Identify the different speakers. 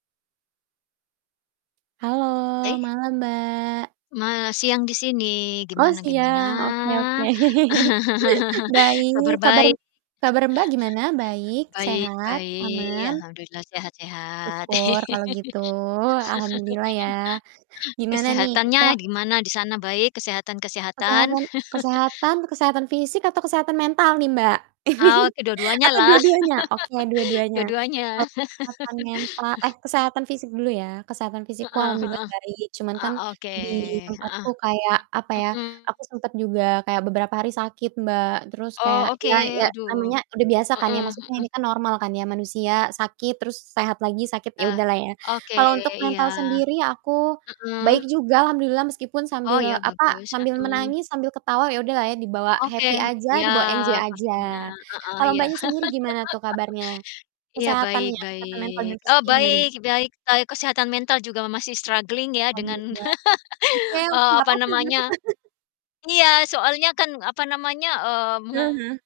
Speaker 1: Halo,
Speaker 2: Eh.
Speaker 1: malam, Mbak.
Speaker 2: Ma siang di sini,
Speaker 1: Oh
Speaker 2: gimana gimana?
Speaker 1: siang, oke oke. Baik,
Speaker 2: Kabar
Speaker 1: kabar
Speaker 2: baik.
Speaker 1: m kabar, Mbak, gimana? Baik?
Speaker 2: Baik
Speaker 1: Sehat?
Speaker 2: baik,
Speaker 1: Aman?
Speaker 2: alhamdulillah, sehat sehat.
Speaker 1: Syukur kalau gitu. Alhamdulillah, ya. Gimana nih
Speaker 2: Kesehatannya
Speaker 1: kita
Speaker 2: gimana di sana, baik? kesehatan-kesehatan?
Speaker 1: Kesehatan kesehatan, kesehatan fisik, atau kesehatan mental nih, Mbak?
Speaker 2: Ah, ke
Speaker 1: Atau
Speaker 2: dua-duanyalah.
Speaker 1: dua-duanya? Oke dua-duanya.
Speaker 2: Dua-duanya.
Speaker 1: Kalau kesehatan mental eh, kesehatan fisik dulu ya. Kesehatan fisikku
Speaker 2: Heeh
Speaker 1: alhamdulillah
Speaker 2: heeh.
Speaker 1: baik. Cuman
Speaker 2: Eee,
Speaker 1: kan
Speaker 2: oke,
Speaker 1: di
Speaker 2: heeh.
Speaker 1: tempatku kayak apa ya,
Speaker 2: Mhm.
Speaker 1: aku sempat juga kayak beberapa hari sakit, Mbak. Terus
Speaker 2: Oh
Speaker 1: kayak
Speaker 2: oke,
Speaker 1: ya ya
Speaker 2: aduh.
Speaker 1: namanya udah biasa kan ya,
Speaker 2: Mhm
Speaker 1: maksudnya
Speaker 2: mhm.
Speaker 1: ini kan normal kan ya, manusia sakit, terus sehat lagi, sakit, ya
Speaker 2: Ah,
Speaker 1: udahlah ya.
Speaker 2: oke,
Speaker 1: Kalau untuk
Speaker 2: iya.
Speaker 1: mental sendiri aku
Speaker 2: Mhm.
Speaker 1: baik juga alhamdulillah meskipun
Speaker 2: Oh,
Speaker 1: sambil
Speaker 2: ya,
Speaker 1: apa,
Speaker 2: bagus,
Speaker 1: sambil
Speaker 2: mhm.
Speaker 1: menangis, sambil ketawa, ya udahlah ya dibawa happy
Speaker 2: Oke.
Speaker 1: aja,
Speaker 2: Iya,
Speaker 1: dibawa enjoy
Speaker 2: pastinya,
Speaker 1: aja.
Speaker 2: heeh,
Speaker 1: Kalau
Speaker 2: iya.
Speaker 1: Mbaknya sendiri gimana tuh kabarnya?
Speaker 2: Iya, baik
Speaker 1: Kesehatannya, kesehatan mental
Speaker 2: baik.
Speaker 1: dan
Speaker 2: Oh,
Speaker 1: fisiknya gimana?
Speaker 2: baik baik. Kai kesehatan mental juga ma masih struggling ya, dengan
Speaker 1: Alhamdulillah. Oke oke,
Speaker 2: eee,
Speaker 1: nggak
Speaker 2: apa
Speaker 1: papa nggak
Speaker 2: namanya
Speaker 1: papa.
Speaker 2: iya, soalnya kan, apa namanya, eee,
Speaker 1: Eee,
Speaker 2: me
Speaker 1: heeh.